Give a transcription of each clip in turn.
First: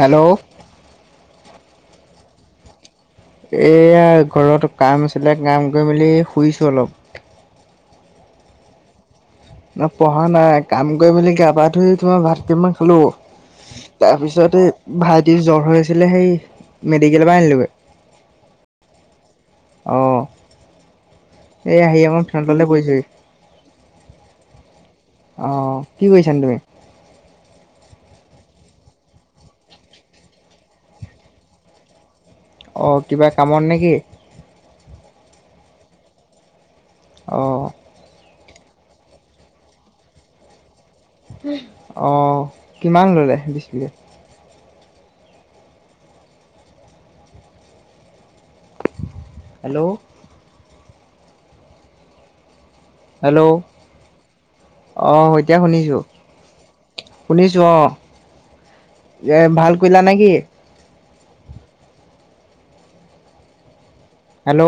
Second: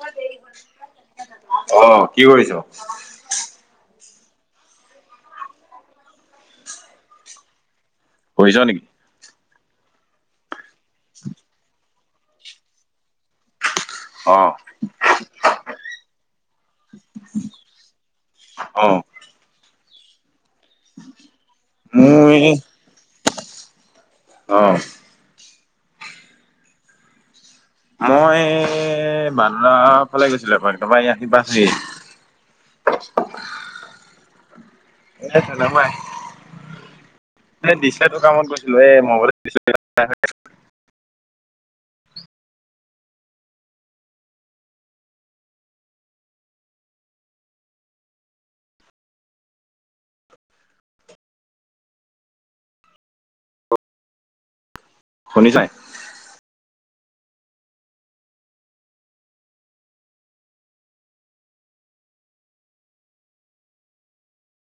Hello. অ' কি কৰিছ? এয়া ঘৰত কাম আছিলে, কাম কৰি মেলি শুইছো অলপ। শুইচ নেকি? ন পঢ়া নাই কাম কৰি মেলি গা পা ধুই তোমাৰ ভাত কেইটামান খালো অ', তাৰপিছতে ভাইটিৰ জ্বৰ হৈ আছিলে, সেই মেডিকেলৰ পৰা আনিলোগে। অ'। অ' এই আহি মোৰ এই [unintelligible] বহিছোহি। অ'। অ' কি কৰিছানো তুমি? মই [unintelligible] ফালে গৈছিলো এপাক [unintelligible] অ' কিবা কামত নেকি? অ', [unintelligible] [unintelligible] অ' কিমান ললে [unintelligible] হেল্ল'। হেল্ল'। অ' শুনিছ এতিয়া নাই? শুনিছো। শুনিছো অ' এ ভাল কৰিলা নেকি? হেল্ল'।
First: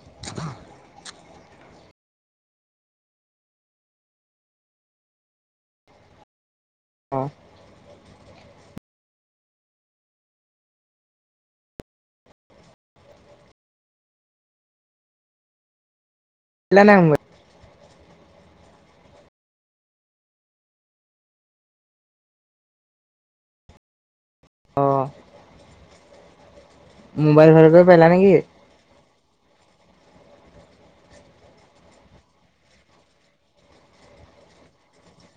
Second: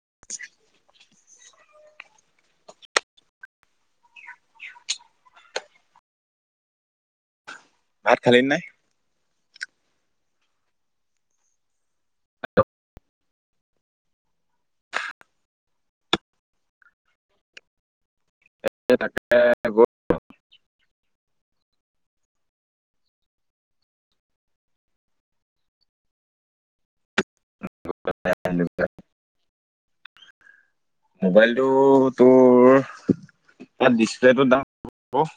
[inaudible] অ'। ভাত খালি নাই? [unintelligible] এ তাকে [unintelligible] [inaudible] অ' মোবাইল ঘৰতে [unintelligible] নেকি? [unintelligible] মোবাইলটো তোৰ তাত ডিচপ্লেটো দাম হ'ব।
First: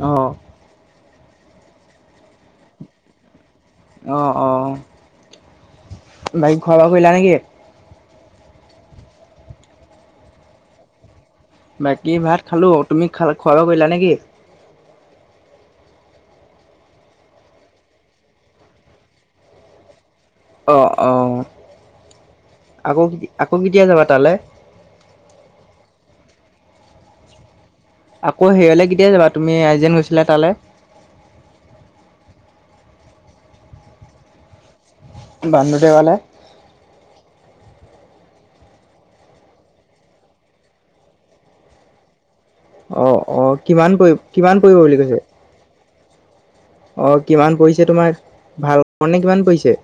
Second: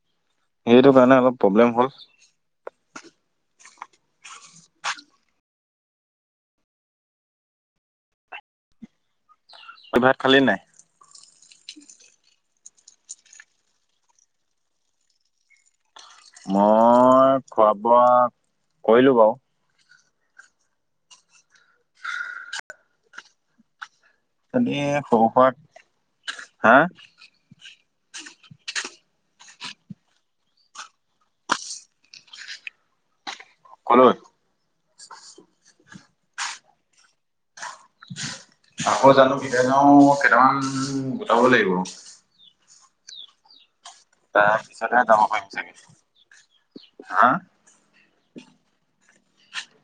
অ'। সেইটো কাৰণে অলপ প্ৰব্লেম হ'ল। অ', অ' বাকী খোৱা বোৱা কৰিলা নেকি? ভাত খালী নে নাই? বাকী ভাত খালো, তুমি খ খুৱা বোৱা কৰিলা নেকি? মই খোৱা বোৱা কৰিলো বাৰু। অঁ অঁ আকৌ, আকৌ কেতিয়া যাবা তালে। এনে কৰবাত হা আকৌ হেৰিয়লে কেতিয়া যাবা, তুমি আৰ্জেণ্ট গৈছিলা তালে, ক'লৈ বান্ধুদেৱালে আকৌ জানো কেতিয়া যাও কেইটামান গোটাব লাগিব। অ অ কিমান পৰিব। কিমান বুলি তাৰপিছতহে কৈছে? যাব পাৰিম চাগে। অ হা কিমান পৰিছে তোমাৰ ভাড়াবোৰ এনেই কিমান পৰিছে।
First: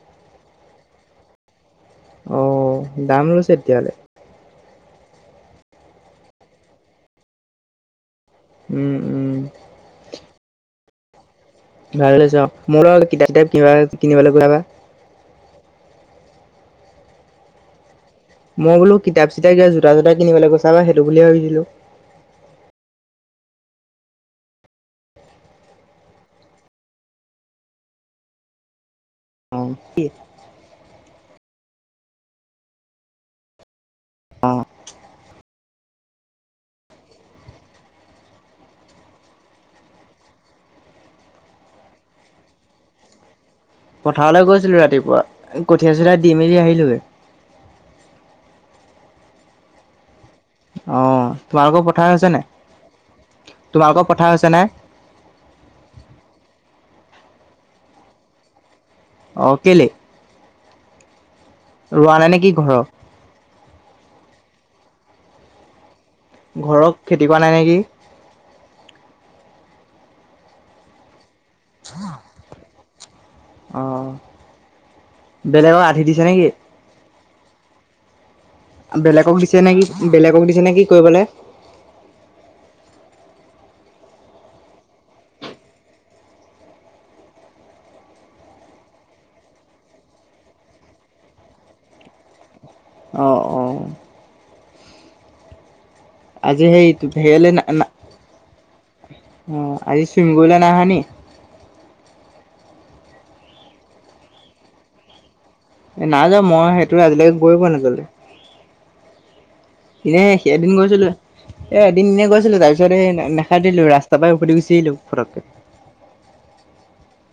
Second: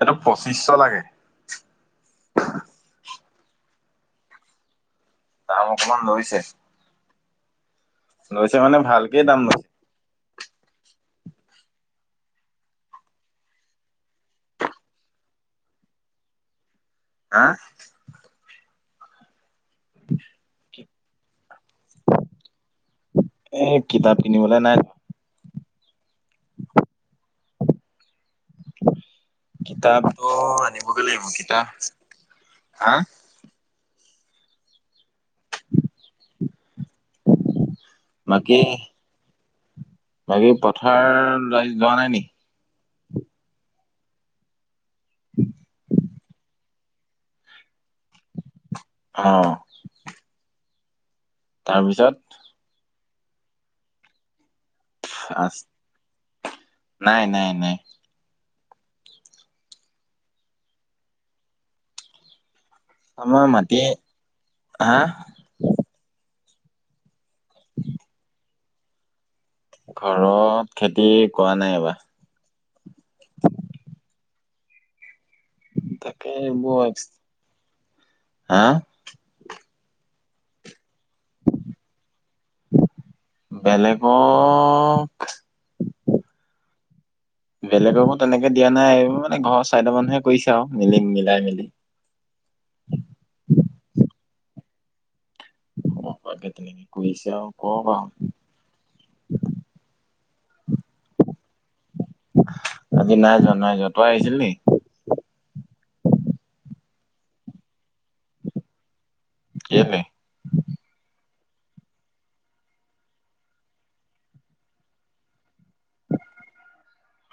এইটো পঁচিশ শ লাগে। অ দাম লৈছে তেতিয়া হ'লে। দাম অকণমান লৈছে। লৈছে মানে উম, ভালকে উম। দাম লয়। ভালে লৈছে অ মোৰ লগত ডেছ টপ কিনিব কিনিবলৈ যাবা হা মই বোলো কিতাপ চিতাপ জোতা ছোটা কিনিবলৈ গৈছা সেইটো বুলি ভাবিছিলো। এ কিতাপ কিনিবলৈ নাই। অ', কিতাপটো আনিবগে লাগিব কিতাপ হা বাকী, বাকী পথাৰ আজি যোৱা নাই নেকি? পথাৰলৈ গৈছিলো ৰাতিপুৱা কঠীয়া চঠিয়া দি মেলি আহিলোগে। অ অ তোমালোকৰ পথাৰ তাৰপিছত হৈছে নাই, তোমালোকৰ পথাৰ হৈছে নাই? নাই নাই নাই। অ কে'লে ৰোৱা নাই নেকি ঘৰত আমাৰ মাটিয়ে হা ঘৰত খেতি কৰা নাই নেকি? ঘৰত খেতি কৰা নাই এইবাৰ অ বেলেগক আধি দিছে নেকি? [unintelligible] হা বেলেগক দিছে নেকি বেলেগক দিছে নেকি কৰিবলে। [inaudible] বেলেগক বেলেগকো তেনেকে দিয়া নাই এইবোৰ মানে ঘৰৰ চাৰিটা মানুহে কৰিছে আৰু মিলি মিলাই মেলি। অঁ অঁ আজি সেই [unintelligible] হেৰিয়ালে [unintelligible] [unintelligible] অ আজি [unintelligible] আজি নাই যোৱা নাই যোৱা, তই আহিছিলি নি? এ নাই যোৱা মই সেইটো আজিলৈকে গৈ পোৱা নাই আচলতে কেলে এনেই এদিন গৈছিলো। এ এদিন এনেই গৈছিলো। তাৰ পিছত এই নে নেসাতুৰিলো ৰাস্তাৰ পৰাই উভতি গুচি আহিলো ফটককে।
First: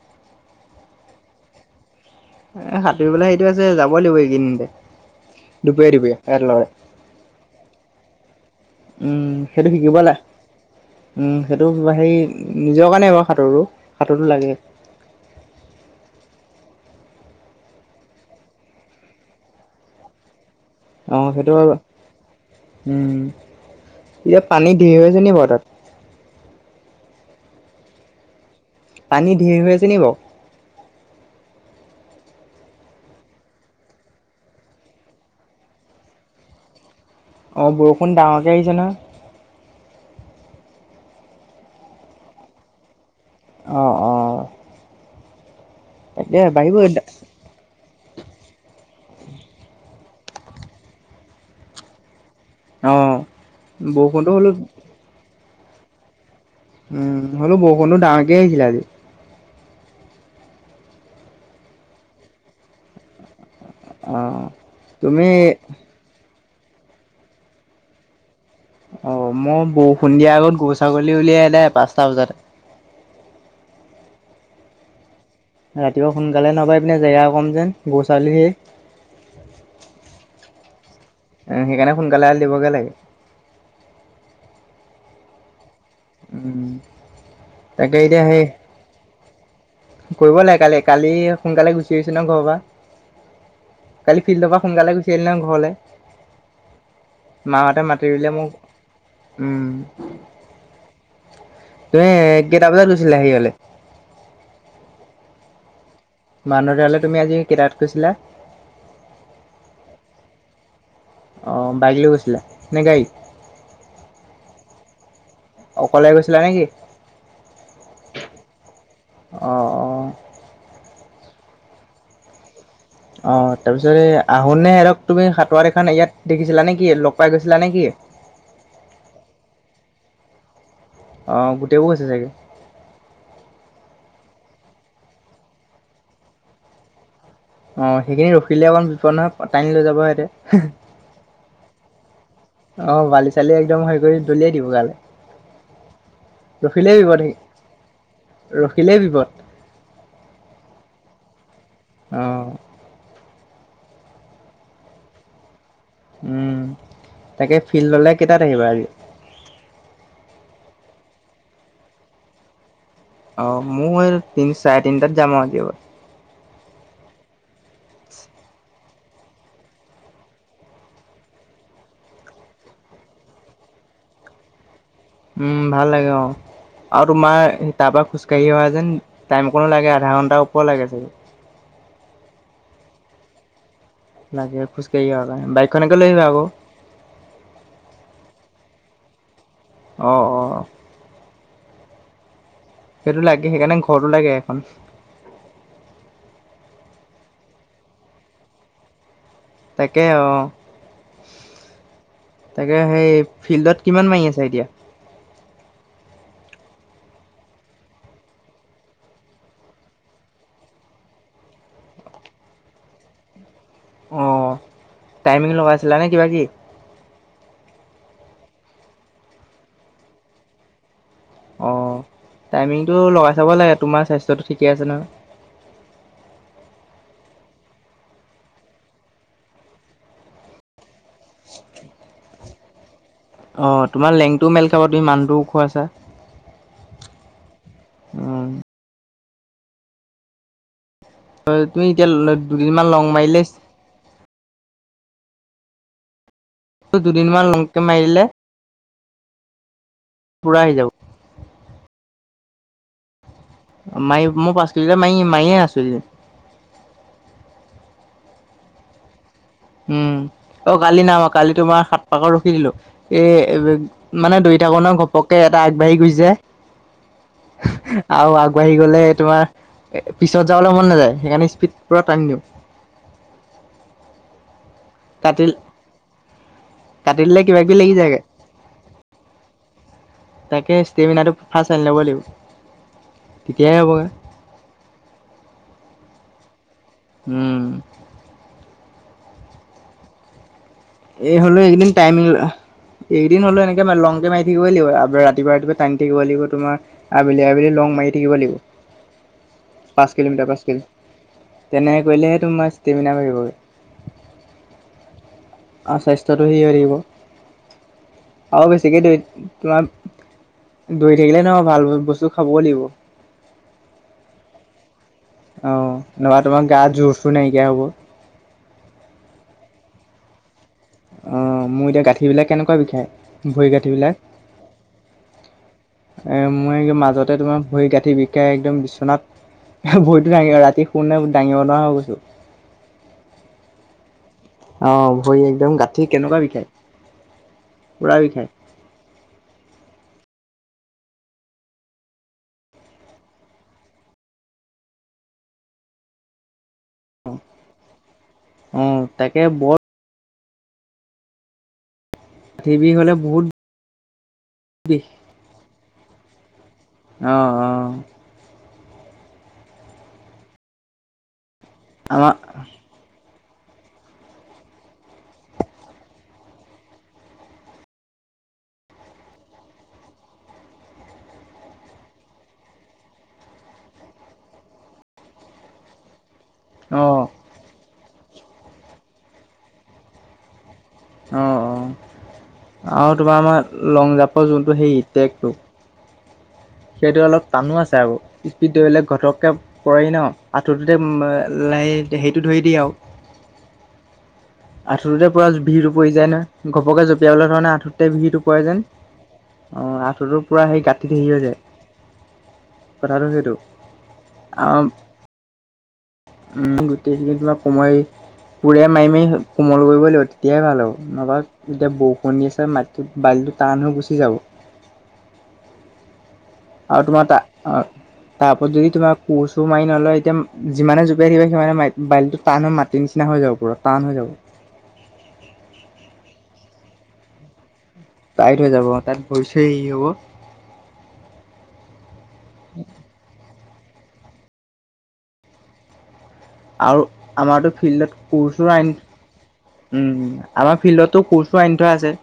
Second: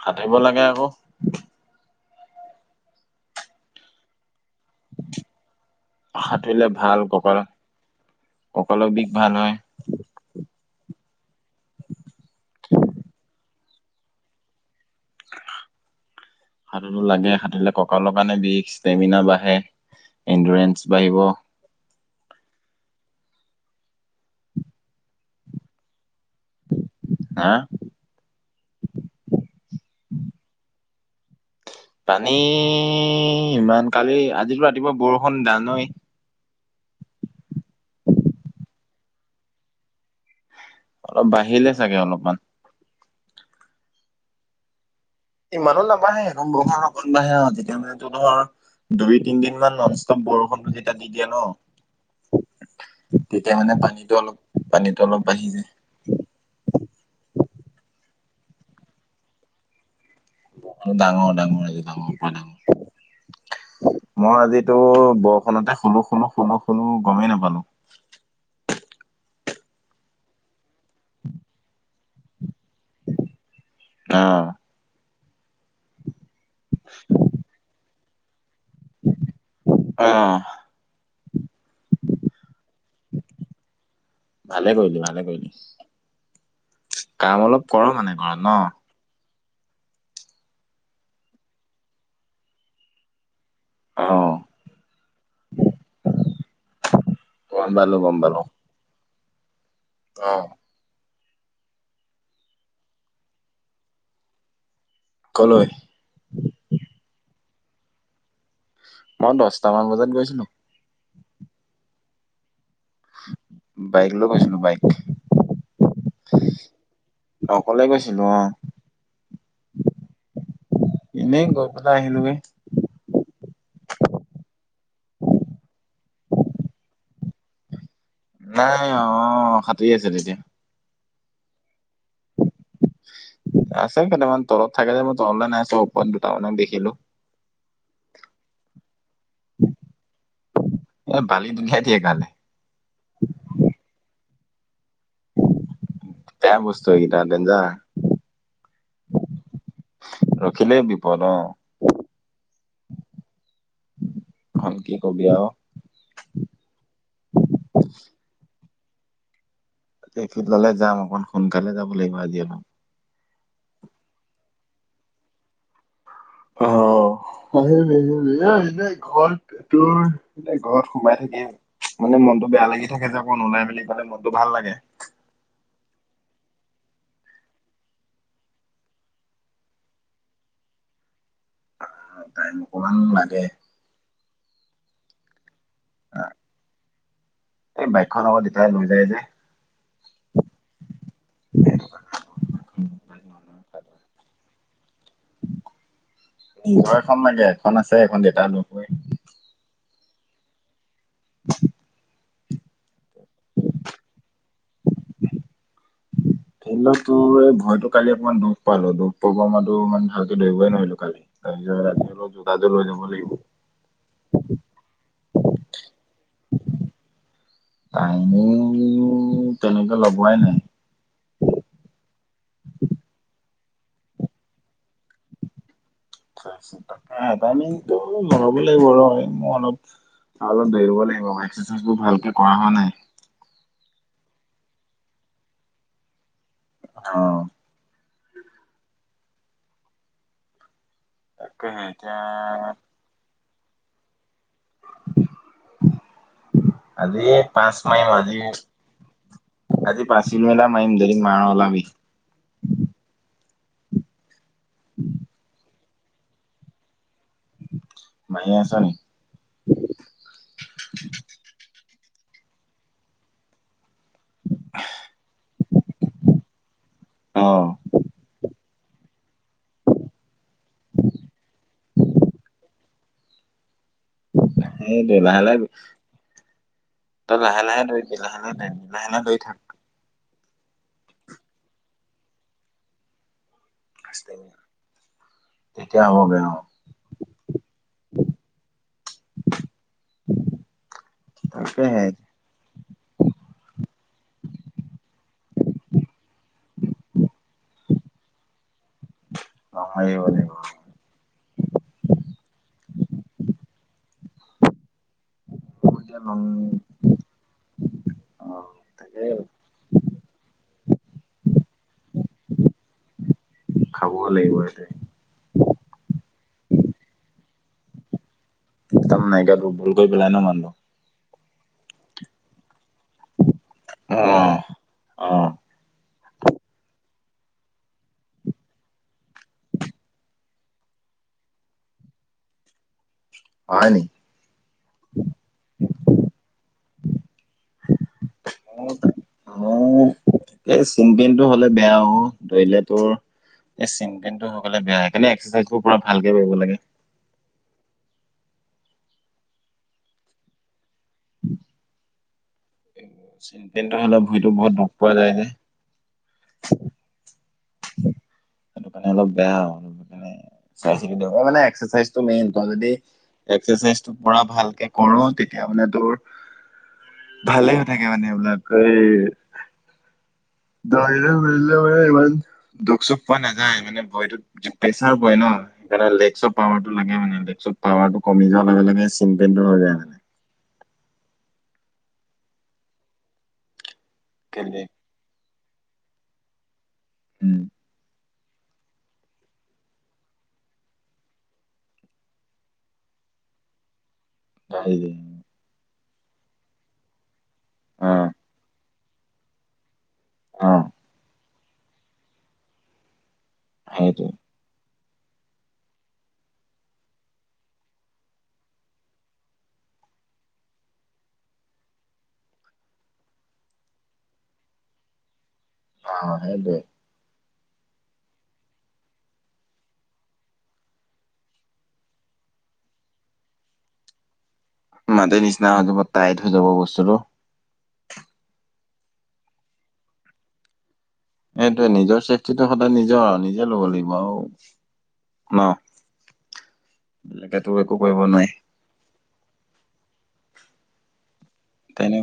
সাতুৰিব লাগে আক। এ, সাঁতুৰিবলে সেইটো আছে। যাবই লাগিব এই কেইদিনতে। দুপৰীয়া ধুবি সাঁতুৰিলে ভাল কঁকাল কঁকালৰ বিষ [unintelligible] ভাল উম, হয় সেইটো শি শিকিবলে। উম, সেইটো তোমাৰ হেৰি নিজৰ কাৰণেই বাৰু সাঁতোৰটো। সাঁতোৰটো লাগে। [unintelligible] সাঁতুৰটো লাগে। সাঁতুৰিলে ককালৰ কাৰণে বিষ, ষ্টেমিনা বাঢ়ে, ইণ্ডুৰেঞ্চ অ', সেইটো বাৰু, উম, এতিয়া পানী ধেৰ হৈ আছে নি বাৰু তাত? হা? পানী ধেৰ হৈ আছে নি বাৰু? পানী, ইমান, কালি আজিলৈ ৰাতিপুৱা বৰষুণ জানয়ে অ', বৰষুণ ডাঙৰকৈ আহিছে নহয়। অলপ বাঢ়িলে চাগে অলপমান। অ, অ'। ইমানো নাবাঢ়ে। তাকে সেইকন বাঢ়িব বৰষুণ অকণ বাঢ়ে আৰু তেতিয়া মানে তোৰ ধৰ দুই, তিনিদিন মান নোন ষ্টপ বৰষুণটো যেতিয়া দি দিয়ে ন' অ তেতিয়া মানে, পানীতো বৰষুণটো অলপ, হ'লো পানীতো অলপ বাঢ়ি যায়। উম, হ'লেও বৰষুণটো ডাঙৰকে আহিছিলে আজি। বৰষুণ ডাঙৰ, ডাঙৰ আজি ডাঙৰ পানী অ মই আজিতো তুমি বৰষুণতে, শুলো-শুলো-শুলো-শুলো গমেই নাপালো। অ', মই বৰষুণ দিয়া আগত গৰু, ছাগলী উলিয়াই আদায়, পাঁচটা বজাতে। অ'। ৰাতিপুৱা সোনকালে নগৈই পিনে, জেগা কম যেন, গৰু ছাগলী হেই অ'। উম, সেইকাৰণে সোনকালে এৰাল দিবগৈ লাগে। ভালে কৰিলি, ভালে উম কৰিলি। কাম অলপ কৰ' তাকে মানে এতিয়া সেই ঘৰত ন'? কৰিব লাগে। কালি, কালি সোনকালে গুচি আহিছো নহয় ঘৰৰ পৰা। অ কালি ফিল্ডৰ পৰা সোনকালে গুচি আহিলো নহয় ঘৰলৈ। মা গম হঁতে পালো মাতি গম ৰুলে পালো মোক। উম অ'। তুমি কেইটা বজাত গৈছিলাঁ হেৰিয়লে? কলৈ? মানুহ ঘৰলে তুমি আজি কেইটাত গৈছিলাঁ? মই দহটামান বজাত গৈছিলোঁ। অ', বাইক লৈ গৈছিলাঁ, নে গাড়ীত? বাইক লৈ গৈছিলোঁ, বাইক। অকলে গৈছিলা নেকি অকলে গৈছিলোঁ অ'। অ অ এনেই গৈ পেলাই আহিলোগৈ। অ', তাৰপিছত এই আহোঁতে সিহঁতক, তুমি সাঁতোৰা দেখা ইয়াত দেখিছিলা নে কি? লগ পাই গৈছিলা নে কি? নাই, অ', সাঁতোৰি আছিলে তেতিয়া। অ', গোটেইবোৰ গৈছে চাগে। আছে কেইটামান তলত থাকে যে, মই তললৈ নাই চোৱা ওপৰত দুটামানক দেখিলো। অ', সেইখিনিত ৰখিলে অকমান বিপদ নহয়, টানি লৈ যাব সিহঁতে। এ বালিত উলিয়াই দিয়ে গালে। অ', বালি-চালি একদম হেৰি কৰি দলিয়াই দিব গালে। বেয়া বস্তু ৰখিলেই এইকেইটা বিপদ, ডেঞ্জাৰ। সেই ৰখিলেই বিপদ। ৰখিলে বিপদ অ'। অ'। এখন কি কবি আৰু। উম, তাকে ফিল্ডলে কেইটাত আহিবা আজি? এই ফিল্ডলে যাম। অকণ সোনকালে যাব লাগিব আজি অলপ। অঁ মই তিনি চাৰে তিনিটাত যাম আৰু আজি। আহ আহ এনে ঘৰ তোৰ মানে ঘৰত সোমাই থাকে। মানে মনতটো বেয়া লাগি থাকে যে অকৌ ওলাই মেলি গ'লে মনটো ভাল লাগে। উম, ভাল লাগে অ'। আৰু তোমাৰ তাৰ পৰা খোজকাঢ়ি অহা যেন টাইম কণো লাগে আধা ঘণ্টাাৰ ওপৰত লাগে চাগে। টাইম অকমান লাগে। লাগে খোজকাঢ়ি অহা কাৰণ, বাইকখনকে লৈ আহিবা আকৌ। এই বাইকখন আকৌ দেউতাই লৈ যায় যে। অঁ, অঁ। স [unintelligible] সেইটো লাগে সেইকাৰণে ঘৰতো লাগে এখন। নিজৰ এখন লাগে এখন আছে এখন দেতাই লৈ যায়। তাকে অ'। উ [unintelligible] তাকে সেই ফিল্ডত কিমান মাৰি আছে এতিয়া। ফিল্ডত তোৰ এই ভৰিতো কালি অকণমান দুখ পালো, দুখ পোৱাৰ পা মানুহতো ইমান ভালকে দৌৰিবই নোৱাৰিলো কালি। কালিলৈ ৰাতিপুৱা জোতা যোৰ লে যাব লাগিব। অ' টাইমিং লগাইছিলা নে কিবা কি? টাইমিং তেনেকে লগোৱাই নাই। অ' টাইমিংটো লগাই চাব লাগে তোমাৰ স্বাস্থ্যটো ঠিকে আছে নহয়। এই টাইমিংটো লগাবৈ লাগিব ৰ' মোৰ অলপ আৰু অলপ দৌৰিব লাগিব এক্সাৰচাইজ বোৰ ভালকে কৰা হোৱা নাই। অ' তোমাৰ লেংটো মেল খাব তুমি মানুটো ওখ আছা। অ'। উম হয় তুমি এতিয়া দুদিনমান লং মাৰিলে আজি দুদিনমান পাঁচ লংকে মাৰি মাৰিম দিলে আজি কি পাঁচ পুৰা কিলোমিটাৰ আহি যাব মাৰিম, যদি মাৰ ওলাবি। মাৰি মোৰ পাঁচ কিলোমিটাৰ এ মাৰি মাৰি এ আছো এই কেইদিন। মাৰিয়েই আছা নেকি? উম, অ' কালি নাই মৰা, কালি তোমাৰ সাত পাকৰ ৰখি দিলো। এই মানে দৌৰি থাকোটে ঘপককে এটা আগবাঢ়ি গুছি যায়, অ আৰু আগবাঢ়ি গ'লে তোমাৰ এ পিছত যাবলৈ মন নাযায়, সেইকাৰণে স্পীড পুৰা টান দিওঁ। সেইটো লাহে কাটি লাহে কাটি তই দিলে কিবা লাহে কিবি লাহে লাগি যায়গে দৌৰিবি লাহে লাহে দোৰিবি লাহে লাহে দৌৰি থাক। তাকে ষ্টেমিনাৰটো ফাৰ্ষ্ট আনি ল'ব লাগিব, তেতিয়াহে হ'বগৈ। তেতিয়া হ'বগে অ'। উম। এই হ'লেও একদিন তাকেহে টাইমিং এদিন হ'লেও এনেকে লংকে মাৰি থাকিবই লাগিব, আৰু ৰাতিপুৱা ৰাতিপুৱ টানি থাকিব লাগিব তোমাৰ আবেলি আবেলি লং মাৰি থাকিব লাগিব। লগ পাঁচ মাৰিব কিলোমিটাৰ লাগিব পাঁচ কিলোমাটাৰ, তেনেক কৰিলেহে তোমাৰ ষ্টেমিনাৰ বাঢ়িবগৈ। আৰু মই এতিয়া স্বাস্থ্যটো লগ সেই হৈ অ থাকিব আও বেছিকে তাকে দৈইত তোমাৰ দৈৰি থাকিলে নহয় ভাল বস্তু খাবও লাগিব। খাবও লাগিব এই দেই অ নবা তোমাৰ গাত জোৰ চোৰ নাইকিয়া হ'ব একদম নাইকিয়া দূৰ্বল কৰি পেলাই ন মানুহ অ মোৰ এতিয়া গাঁঠিবিলাক কেনেকুৱা বিষায় ভৰি গাঁঠিবিলাক অ এ মই মাজতে তোমাৰ ভৰি গাঁঠ বিষাই একদম বিচনাত এহ ভৰিটো দাঙি ৰাতি শুওঁতে দাঙিব নোৱাৰা হৈ গৈছোঁ। হয় নি? অ' ভৰি একদম গাঁঠি কেনেকুৱা বিষায়, পুৰা বিষায়। মৌ মৌ এই চিমপেইনটো হ'লে বেয়া অ', ধৰিলে তোৰ এই চিমপেইন টো‌ হৈ গলে বেয়া, সেইকাৰণে এক্সাৰচাইজ বোৰ‌ পূৰা ভালকে কৰিব লাগে। উ, তাকে বৰ [inaudible] টি বি হ'লে বহুত দিনটো হ'লে ভৰিটো বহুত বিষ দূখ যায় যে অ, অ' সেইটো কাৰণে অলপ বেয়া‌ আও বুজিছানে চাই‌চিতি মানে এক্সাৰচাইজ টো আমাৰ মেইন। তই যদি এক্সাৰচাইজ পোৰা ভালকে কৰো তেতিয়া মানে তোৰ ভালে হৈ থাকে মানে এইবিলাক, এই [unintelligible] দুখ চুখ পোৱা নাযায়, মানে ভৰিটোত প্ৰেচাৰ পৰে ন, সেইকাৰণে লেকচত পাৱাৰটো লাগে অ' মানে, ‌লেকচত ‌ পাৱাৰ টো কমি যোৱাৰ লগে লগে চিম পেইনটো হৈ যায় মানে অ', অ, আও তোমাৰ মই লং জাপৰ জোনটো কেলে হেৰি, টেগটো সেইটো অলপ উম টানো আছে আৰু স্পীড দৌৰিলে ঘটককে পৰেহি ন আঁঠুটোতে সেইটো ধৰি দিয়ে আও। হেৰি আঁঠুটোতে পূৰা ভিৰটো পৰি যায় নহয়, ঘপকে জপিয়াবলৈ ধৰনে আঁঠুটোতে অ ভিৰটো পৰে যেন অ' আঁঠুটো পূৰা অ সেই গাঁঠিত হেই হৈ যায়। কথাটো সেইটো। সেইটোৱে। অ উম গোটেই কমৰে বিষ কোৰে মাৰি মাৰি কোমল কৰিব লাগিব, তেতিয়াহে ভাল হ'ব। নহবা এতিয়া বৰষুণ দি আছে, মাটিটো বালিটো টান হৈ গুচি যাব অ সেইটোৱে। আৰু তোমাৰ তা অ তাৰ ওপৰত যদি তোমাৰ কোৰ চোৰ মাৰি নলয়, এতিয়া যিমানে জপিয়াই থাকিবা, সিমানে মা বালিটো টান হৈ মাটি নিচিনা হৈ যাব। পূৰা টান হৈ যাব। মাটি নিচিনা হৈ যাব, টাইট‌ হৈ যাব বস্তুটো। টাইট হৈ যাব অ তাত ভৰি চৰি হেই হ'ব সেইটোৱে নিজৰ চেফটিটো সদায় নিজৰ আও, নিজে ল'ব লাগিব আও ন? আৰু বেলেগেতো আমাৰতো একো ফিল্ডত কৰিব কোৰ নোৱাৰি চৌৰ আইন, উ আমাৰ ফিল্ডতো কোৰ চৌৰ আনি থোৱা আছে। তেনে